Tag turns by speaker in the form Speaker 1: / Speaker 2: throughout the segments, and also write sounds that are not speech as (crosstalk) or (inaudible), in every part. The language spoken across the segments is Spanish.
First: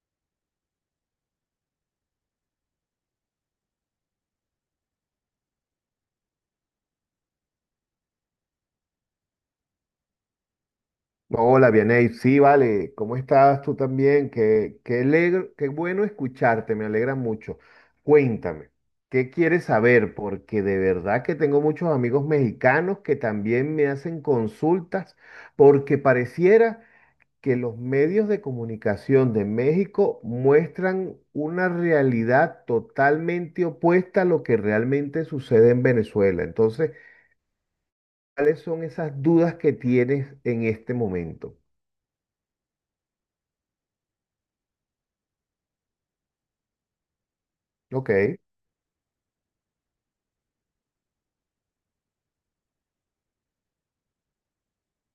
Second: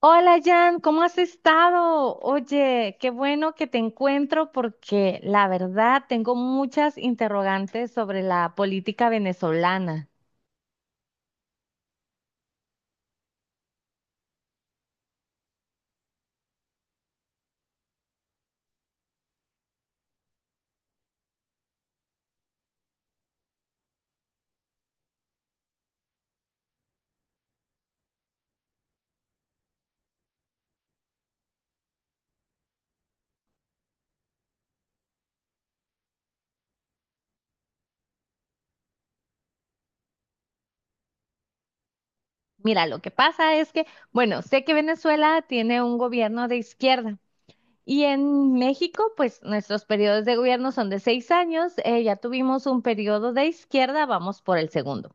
Speaker 1: Hola Jan, ¿cómo has estado? Oye, qué bueno que te encuentro porque la verdad tengo muchas interrogantes sobre la política venezolana.
Speaker 2: Hola, Vianey. Sí, vale. ¿Cómo estás tú también? Qué bueno escucharte, me alegra mucho. Cuéntame, ¿qué quieres saber? Porque de verdad que tengo muchos amigos mexicanos que también me hacen consultas porque pareciera que los medios de comunicación de México muestran una realidad totalmente opuesta a lo que realmente sucede en Venezuela. Entonces, ¿cuáles son esas dudas que tienes en este momento?
Speaker 1: Mira, lo que pasa es que, bueno, sé que Venezuela tiene un gobierno de izquierda y
Speaker 2: Ok.
Speaker 1: en México, pues nuestros periodos de gobierno son de 6 años. Ya tuvimos un periodo de izquierda, vamos por el segundo.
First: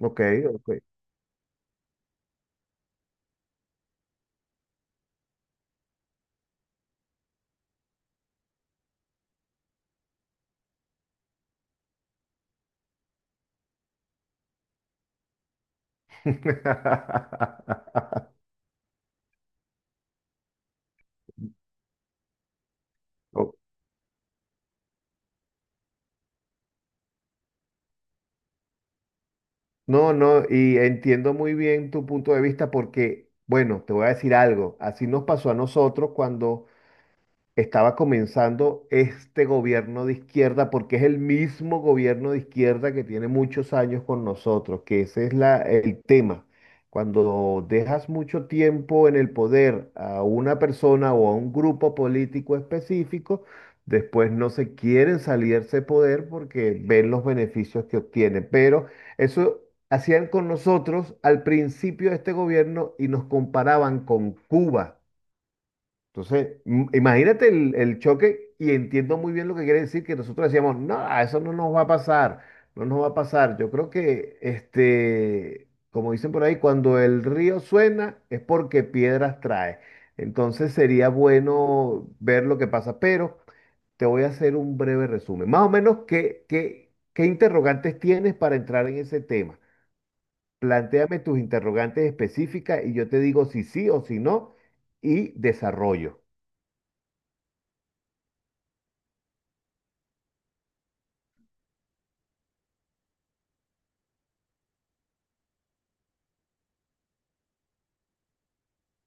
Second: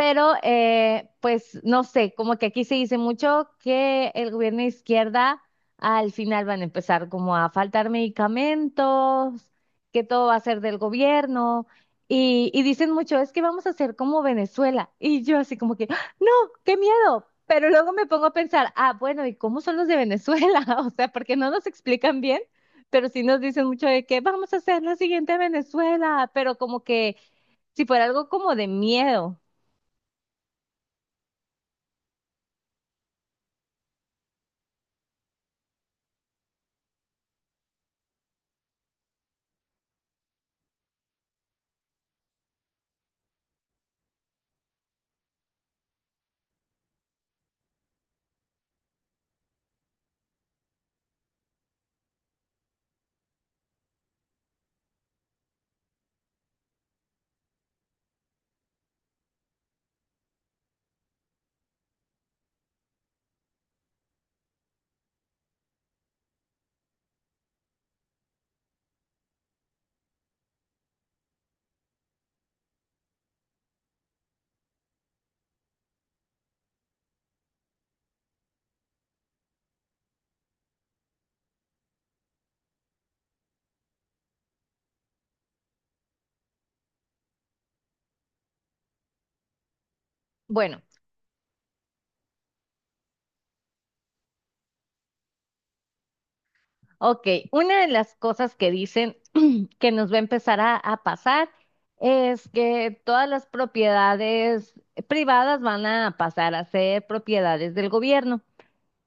Speaker 2: Ok, ok.
Speaker 1: pues, no sé, como que aquí se dice mucho que el gobierno de izquierda al final van a empezar como a faltar medicamentos, que todo va a ser del gobierno. Y dicen mucho, es que vamos a hacer como Venezuela. Y yo así como que, ¡ah! No, qué miedo. Pero
Speaker 2: (laughs)
Speaker 1: luego me pongo a pensar, ah, bueno, ¿y cómo son los de Venezuela? (laughs) O sea, porque no nos explican bien, pero sí nos
Speaker 2: Oh,
Speaker 1: dicen mucho de que vamos a hacer la siguiente Venezuela, pero como que si fuera algo como de miedo.
Speaker 2: no, no, y entiendo muy bien tu punto de vista porque, bueno, te voy a decir algo, así nos pasó a nosotros cuando estaba comenzando este gobierno de izquierda, porque es el mismo gobierno de izquierda que tiene muchos años con nosotros, que ese es el tema. Cuando dejas mucho tiempo en el poder a una persona o a un grupo político específico, después no se quieren salirse de poder porque ven los beneficios que obtiene. Pero eso hacían con nosotros al principio de este gobierno y nos comparaban con Cuba. Entonces, imagínate el choque y entiendo muy bien lo que quiere decir que nosotros decíamos, no, eso no nos va a pasar, no nos va a pasar. Yo creo que, este, como dicen por ahí, cuando el río suena es porque piedras trae. Entonces sería bueno ver lo que pasa, pero te voy a hacer un breve resumen. Más o menos, ¿qué interrogantes tienes para entrar en ese tema?
Speaker 1: Bueno.
Speaker 2: Plantéame tus interrogantes específicas y yo te digo si sí o si no y desarrollo.
Speaker 1: Ok, una de las cosas que dicen que nos va a empezar a pasar es que todas las propiedades privadas van a pasar a ser propiedades del gobierno.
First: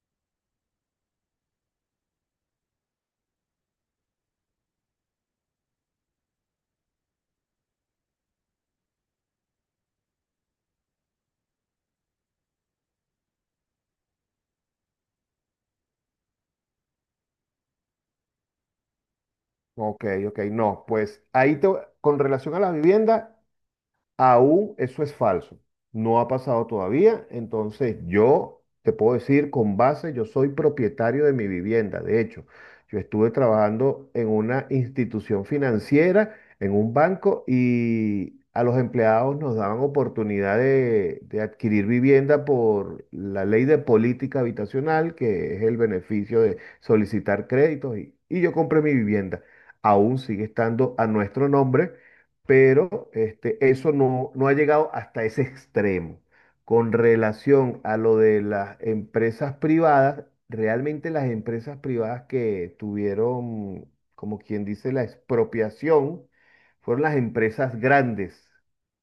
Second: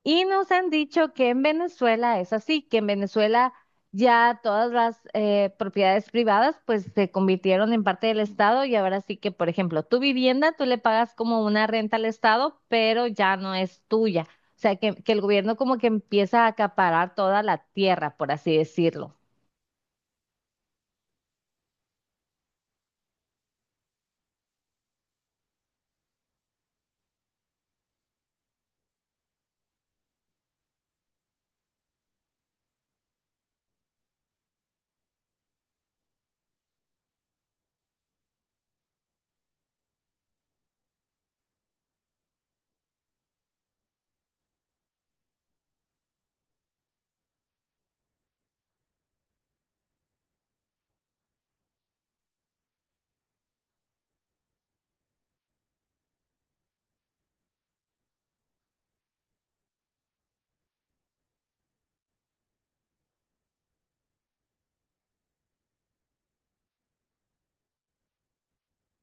Speaker 1: Y nos han dicho que en Venezuela es así, que en Venezuela ya todas las propiedades privadas pues se convirtieron en parte del Estado y ahora sí que, por ejemplo, tu vivienda tú le pagas como una renta al Estado, pero ya no es tuya. O sea, que el gobierno como que empieza a acaparar toda la tierra, por así decirlo.
Speaker 2: Ok, ok, no, pues con relación a la vivienda, aún eso es falso. No ha pasado todavía. Entonces yo te puedo decir con base, yo soy propietario de mi vivienda. De hecho, yo estuve trabajando en una institución financiera, en un banco, y a los empleados nos daban oportunidad de adquirir vivienda por la ley de política habitacional, que es el beneficio de solicitar créditos. Y yo compré mi vivienda. Aún sigue estando a nuestro nombre pero este, eso no, no ha llegado hasta ese extremo. Con relación a lo de las empresas privadas, realmente las empresas privadas que tuvieron, como quien dice, la expropiación, fueron las empresas grandes,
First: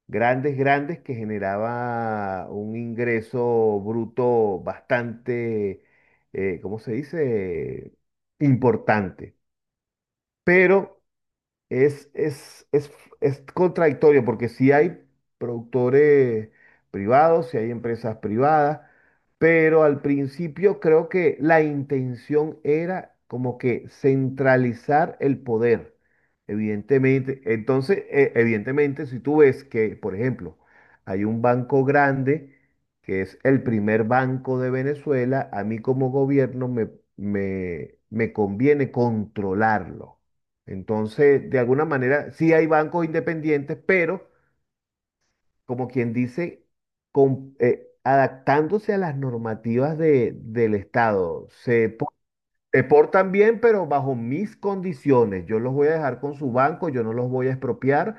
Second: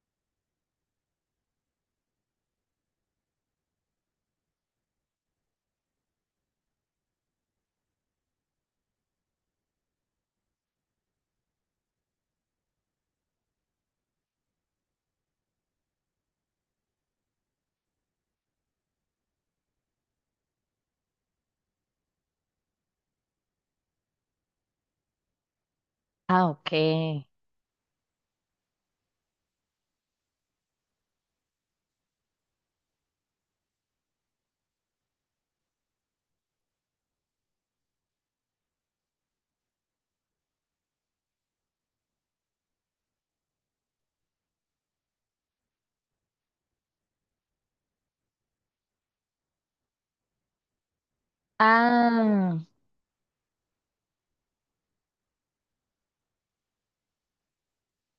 Speaker 2: grandes, grandes, que generaba un ingreso bruto bastante, ¿cómo se dice? Importante. Pero es, es, es, es contradictorio porque si hay productores privados, si hay empresas privadas, pero al principio creo que la intención era como que centralizar el poder.
Speaker 1: Ah, ok.
Speaker 2: Evidentemente, entonces, evidentemente, si tú ves que, por ejemplo, hay un banco grande que es el primer banco de Venezuela, a mí como gobierno me conviene controlarlo. Entonces, de alguna manera, sí hay bancos independientes, pero como quien dice, adaptándose a las normativas del Estado.
Speaker 1: Ah,
Speaker 2: Se portan bien, pero bajo mis condiciones. Yo los voy a dejar con su banco, yo no los voy a expropiar,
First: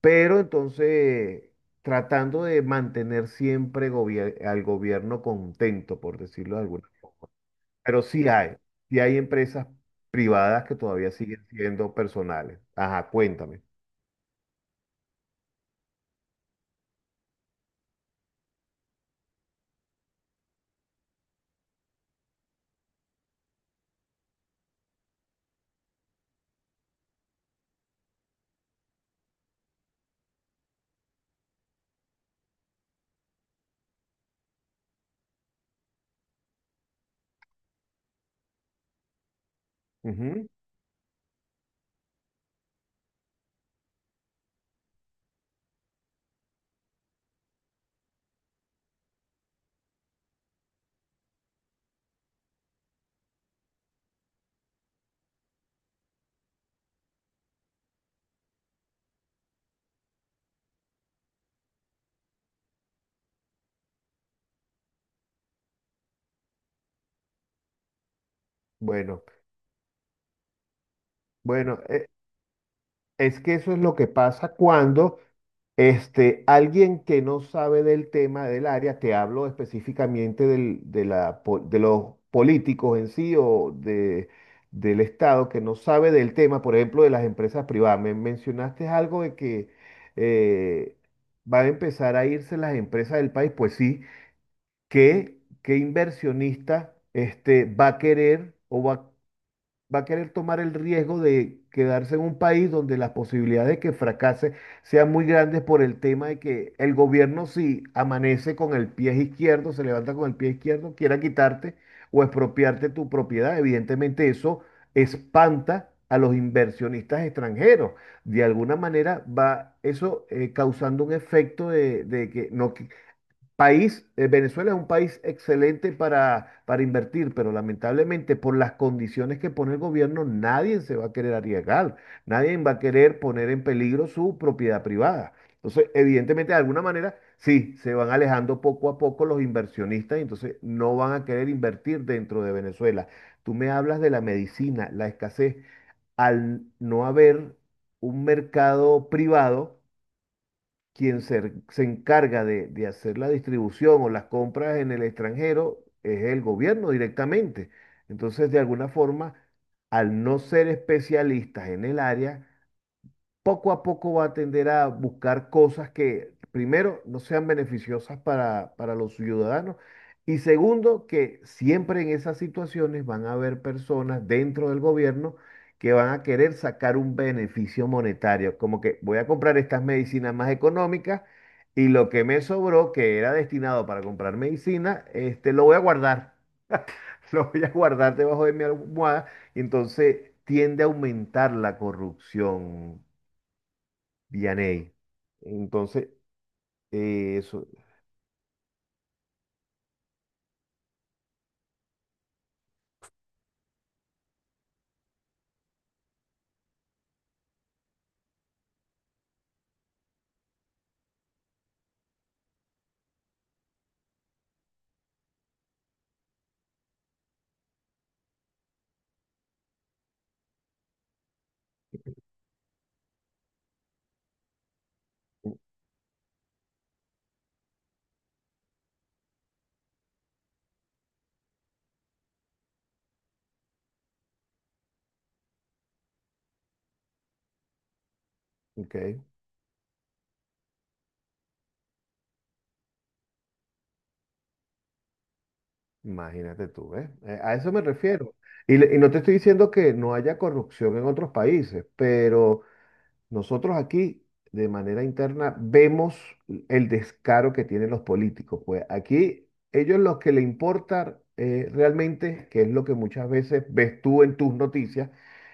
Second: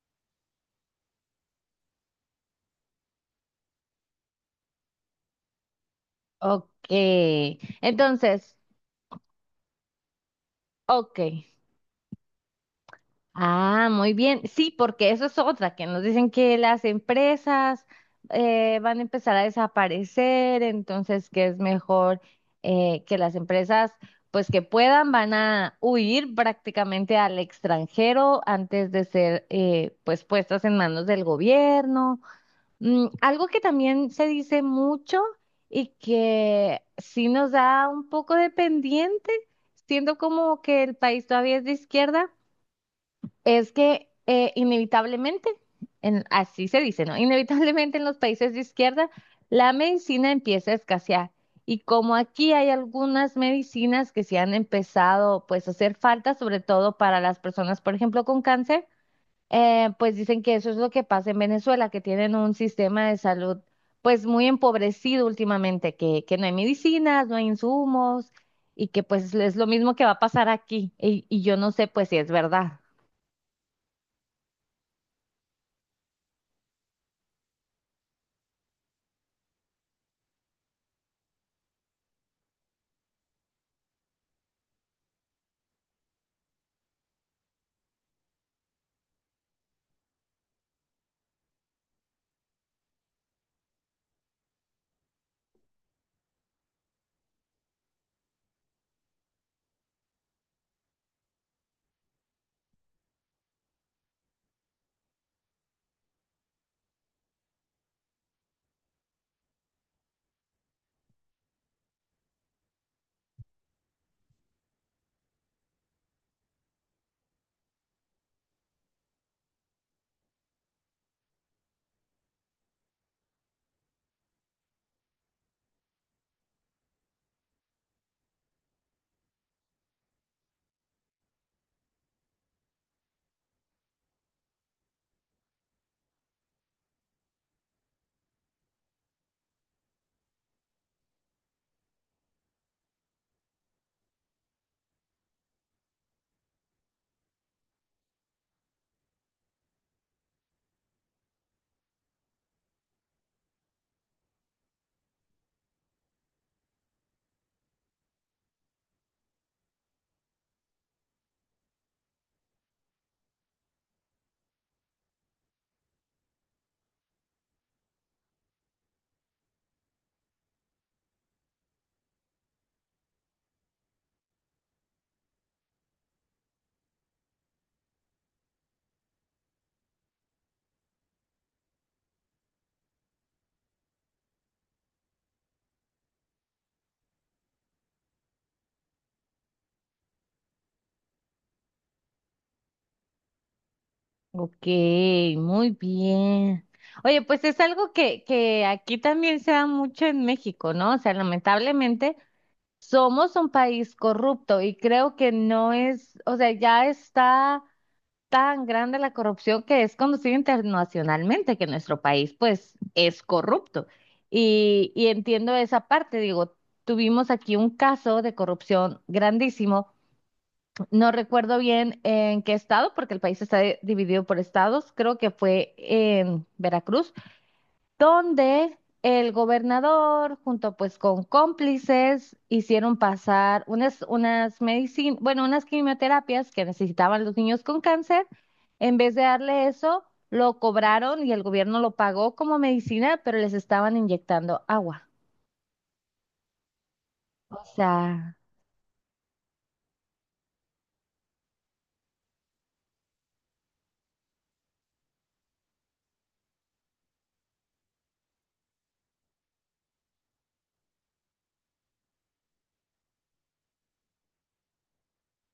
Speaker 2: pero entonces tratando de mantener siempre al gobierno contento, por decirlo de alguna forma.
Speaker 1: ok.
Speaker 2: Pero
Speaker 1: Entonces,
Speaker 2: sí hay empresas privadas que todavía
Speaker 1: ok.
Speaker 2: siguen siendo personales. Ajá, cuéntame.
Speaker 1: Ah, muy bien. Sí, porque eso es otra, que nos dicen que las empresas van a empezar a desaparecer, entonces que es mejor que las empresas, pues que puedan, van a huir prácticamente al extranjero antes de ser pues puestas en manos del gobierno. Mm, algo que también se dice mucho y que sí nos da un poco de pendiente, siendo
Speaker 2: Ujú,
Speaker 1: como que el país todavía es de izquierda es que inevitablemente, así se dice, ¿no? Inevitablemente en los países de izquierda la medicina empieza a escasear. Y como aquí hay algunas medicinas que se han empezado pues a hacer falta, sobre todo para las personas, por ejemplo, con cáncer, pues dicen que eso es lo que pasa en Venezuela, que tienen un sistema de salud pues muy empobrecido últimamente, que no hay medicinas, no hay insumos y que
Speaker 2: bueno,
Speaker 1: pues es lo mismo que va a pasar aquí. Y yo no
Speaker 2: bueno,
Speaker 1: sé pues
Speaker 2: e-
Speaker 1: si es verdad.
Speaker 2: es que eso es lo que pasa cuando este, alguien que no sabe del tema del área, te hablo específicamente de los políticos en sí o de, del Estado que no sabe del tema, por ejemplo, de las empresas privadas. Me mencionaste algo de que eh, van a empezar a irse las empresas del país, pues sí, qué inversionista este, va a querer o va a querer tomar el riesgo de quedarse en un país donde las posibilidades de que fracase sean muy grandes por el tema de que el gobierno si amanece con el pie izquierdo, se levanta con el pie izquierdo, quiera quitarte o expropiarte tu propiedad. Evidentemente eso espanta a los inversionistas extranjeros. De alguna manera va eso causando un efecto de que no, país, Venezuela es un país excelente para invertir, pero lamentablemente por las condiciones que pone el gobierno, nadie se va a querer arriesgar, nadie va a querer poner en peligro su propiedad privada. Entonces, evidentemente, de alguna manera, sí, se van alejando poco a poco los inversionistas y entonces no van a querer invertir dentro de Venezuela. Tú me hablas de la medicina, la escasez, al no haber un mercado privado quien se encarga de hacer la distribución o las compras en el extranjero es el gobierno directamente. Entonces, de alguna forma, al no ser especialistas en el área, poco a poco va a tender a buscar cosas que, primero, no sean beneficiosas para los ciudadanos y segundo, que siempre en esas situaciones van a haber personas dentro del gobierno que van a querer sacar un beneficio monetario, como que voy a comprar estas medicinas más económicas y lo que me sobró, que era destinado para comprar medicina, este, lo voy a guardar. (laughs) Lo voy a guardar debajo de mi almohada y entonces tiende a aumentar la corrupción,
Speaker 1: Ok,
Speaker 2: Vianey.
Speaker 1: muy
Speaker 2: Entonces,
Speaker 1: bien. Oye, pues es
Speaker 2: eso,
Speaker 1: algo que aquí también se da mucho en México, ¿no? O sea, lamentablemente somos un país corrupto y creo que no es, o sea, ya está tan grande la corrupción que es conocida internacionalmente que nuestro país, pues, es corrupto. Y entiendo esa parte, digo, tuvimos aquí un caso de corrupción grandísimo, no recuerdo bien en qué estado, porque el país está dividido por estados. Creo que
Speaker 2: mm,
Speaker 1: fue en Veracruz, donde el gobernador, junto pues con cómplices, hicieron pasar unas, unas medicinas, bueno, unas quimioterapias que necesitaban los niños con cáncer.
Speaker 2: ok,
Speaker 1: En vez de darle eso, lo cobraron y el gobierno lo pagó como medicina, pero les estaban inyectando agua.
Speaker 2: imagínate tú, ¿ves? A
Speaker 1: O
Speaker 2: eso me
Speaker 1: sea,
Speaker 2: refiero. Y, y no te estoy diciendo que no haya corrupción en otros países, pero nosotros aquí, de manera interna, vemos el descaro que tienen los políticos. Pues aquí, ellos lo que le importa realmente, que es lo que muchas veces ves tú en tus noticias,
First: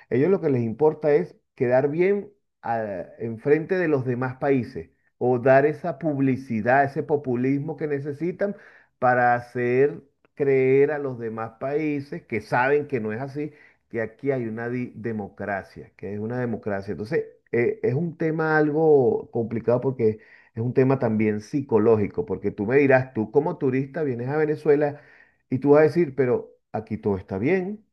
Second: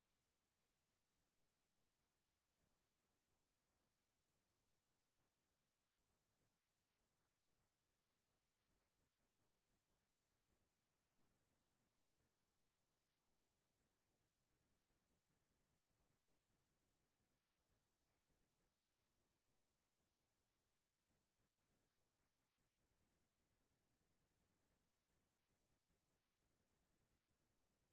Speaker 2: ellos lo que les importa es quedar bien enfrente de los demás países o dar esa publicidad, ese populismo que necesitan para hacer creer a los demás países que saben que no es así, que aquí hay una democracia, que es una democracia. Entonces, es un tema algo complicado porque es un tema también psicológico, porque tú me dirás, tú como turista vienes a Venezuela y tú vas a decir, pero aquí todo está bien,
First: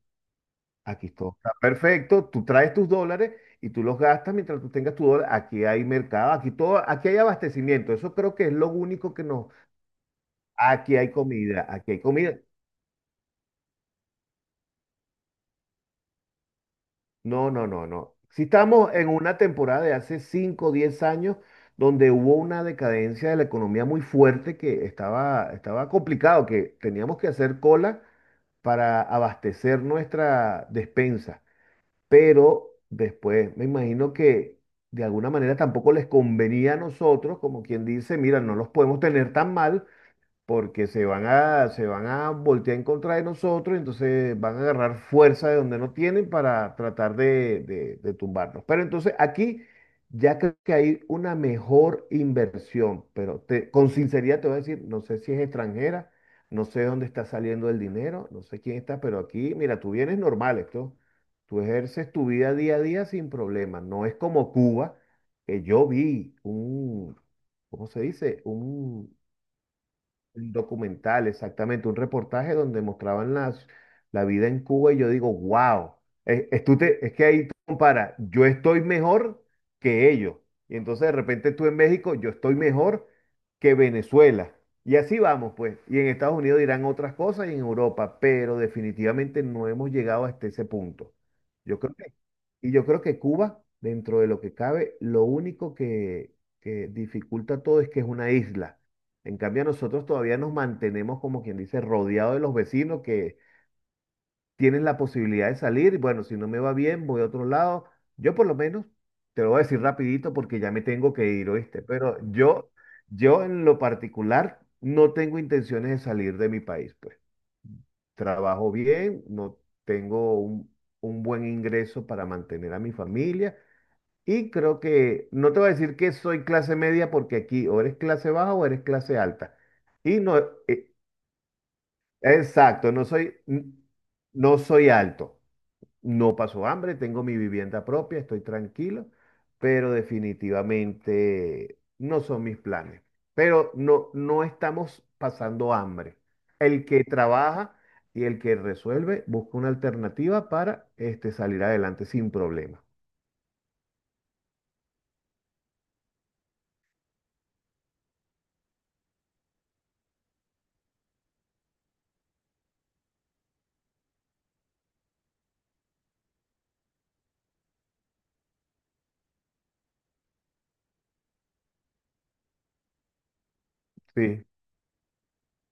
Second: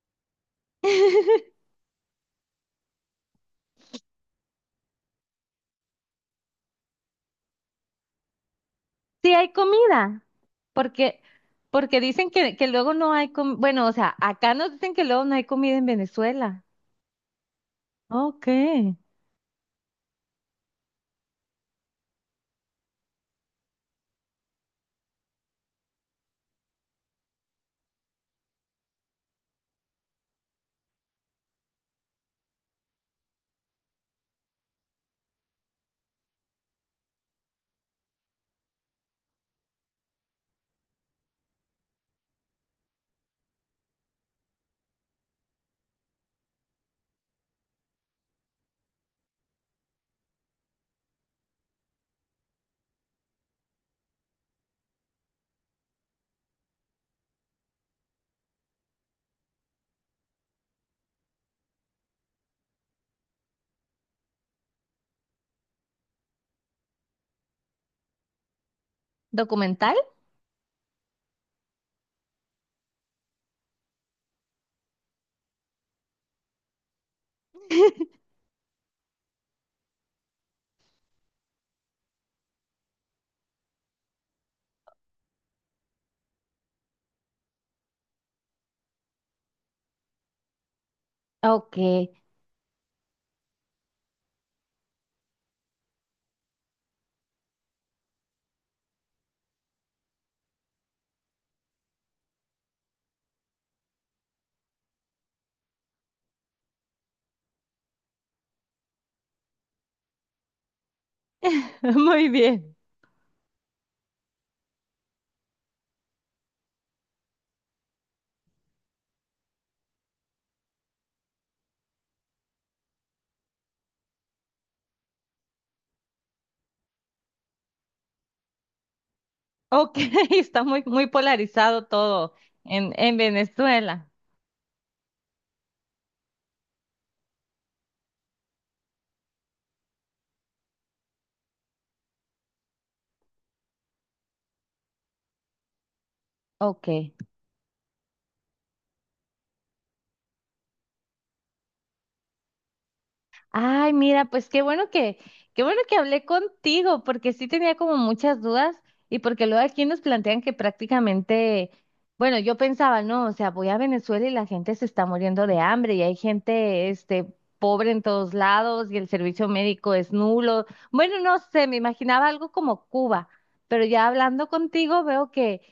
Speaker 2: aquí todo está perfecto, tú traes tus dólares y tú los gastas mientras tú tengas tu dólar, aquí hay mercado, aquí todo, aquí hay abastecimiento, eso creo que es lo único que
Speaker 1: sí
Speaker 2: nos...
Speaker 1: hay comida,
Speaker 2: Aquí hay
Speaker 1: porque,
Speaker 2: comida, aquí
Speaker 1: porque
Speaker 2: hay
Speaker 1: dicen
Speaker 2: comida.
Speaker 1: que luego no hay comida. Bueno, o sea, acá nos dicen que luego no hay comida en Venezuela.
Speaker 2: No, no, no, no. Si
Speaker 1: Ok.
Speaker 2: estamos en una temporada de hace 5, o 10 años donde hubo una decadencia de la economía muy fuerte que estaba, estaba complicado, que teníamos que hacer cola para abastecer nuestra despensa. Pero después me imagino que de alguna manera tampoco les convenía a nosotros, como quien dice, mira, no los podemos tener tan mal porque se van a voltear en contra de nosotros, entonces van a agarrar fuerza de donde no tienen para tratar de, de tumbarnos. Pero entonces aquí ya creo que hay una mejor inversión, pero con sinceridad te voy a decir, no sé si es extranjera, no sé dónde está saliendo el dinero, no sé quién está, pero aquí, mira, tú vienes normal esto. Tú ejerces tu vida día a día sin problema. No es como Cuba, que yo vi un, ¿cómo se dice?
Speaker 1: ¿Documental?
Speaker 2: Un documental, exactamente, un reportaje donde mostraban las, la vida en Cuba y yo digo, wow, es que ahí tú comparas, yo estoy mejor que ellos. Y entonces de repente tú en México, yo estoy mejor que Venezuela. Y así vamos, pues. Y en Estados Unidos dirán otras cosas y en Europa, pero definitivamente no hemos llegado hasta ese punto.
Speaker 1: Ok.
Speaker 2: Yo creo que, y yo creo que Cuba, dentro de lo que cabe, lo único que dificulta todo es que es una isla. En cambio, nosotros todavía nos mantenemos, como quien dice, rodeados de los vecinos que tienen la posibilidad de salir. Y bueno, si no me va bien, voy a otro lado. Yo por lo menos, te lo voy a decir rapidito porque ya me tengo que ir,
Speaker 1: (laughs)
Speaker 2: ¿oíste? Pero
Speaker 1: Muy
Speaker 2: yo,
Speaker 1: bien.
Speaker 2: yo en lo particular, no tengo intenciones de salir de mi país, pues. Trabajo bien, no tengo un buen ingreso para mantener a mi familia. Y creo que, no te voy a decir que soy clase media porque aquí o eres clase baja o eres clase alta.
Speaker 1: Ok,
Speaker 2: Y
Speaker 1: (laughs)
Speaker 2: no,
Speaker 1: está muy,
Speaker 2: e-
Speaker 1: muy polarizado todo
Speaker 2: exacto, no
Speaker 1: en
Speaker 2: soy,
Speaker 1: Venezuela.
Speaker 2: no soy alto, no paso hambre, tengo mi vivienda propia, estoy tranquilo, pero definitivamente no son mis planes. Pero no, no estamos pasando hambre. El
Speaker 1: Ok.
Speaker 2: que trabaja y el que resuelve busca una alternativa para este, salir adelante sin problema.
Speaker 1: Ay, mira, pues qué bueno que hablé contigo, porque sí tenía como muchas dudas y porque luego aquí nos plantean que prácticamente, bueno, yo pensaba, no, o sea, voy a Venezuela y la gente se está muriendo de hambre y hay gente, este, pobre en todos lados y el servicio médico es nulo. Bueno, no sé, me imaginaba algo como Cuba, pero ya
Speaker 2: Sí,
Speaker 1: hablando contigo veo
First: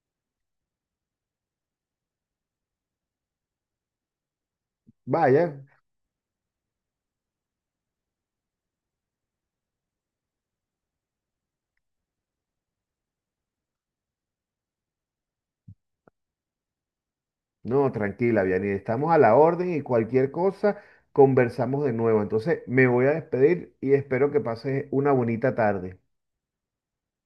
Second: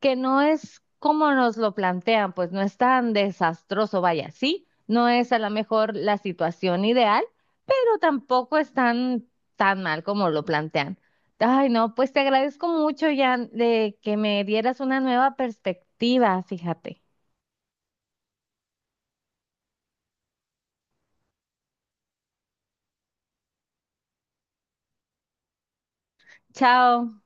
Speaker 1: que no es como nos lo plantean, pues no es tan desastroso, vaya, ¿sí? No es a lo
Speaker 2: vaya,
Speaker 1: mejor la situación ideal, pero tampoco es tan, tan mal como lo plantean. Ay, no, pues te agradezco mucho, Jan, de que me dieras una nueva perspectiva, fíjate.
Speaker 2: no, tranquila, Vianney, estamos a la orden y cualquier cosa conversamos de nuevo. Entonces, me voy a despedir y espero que pases una bonita tarde.
Speaker 1: Chao.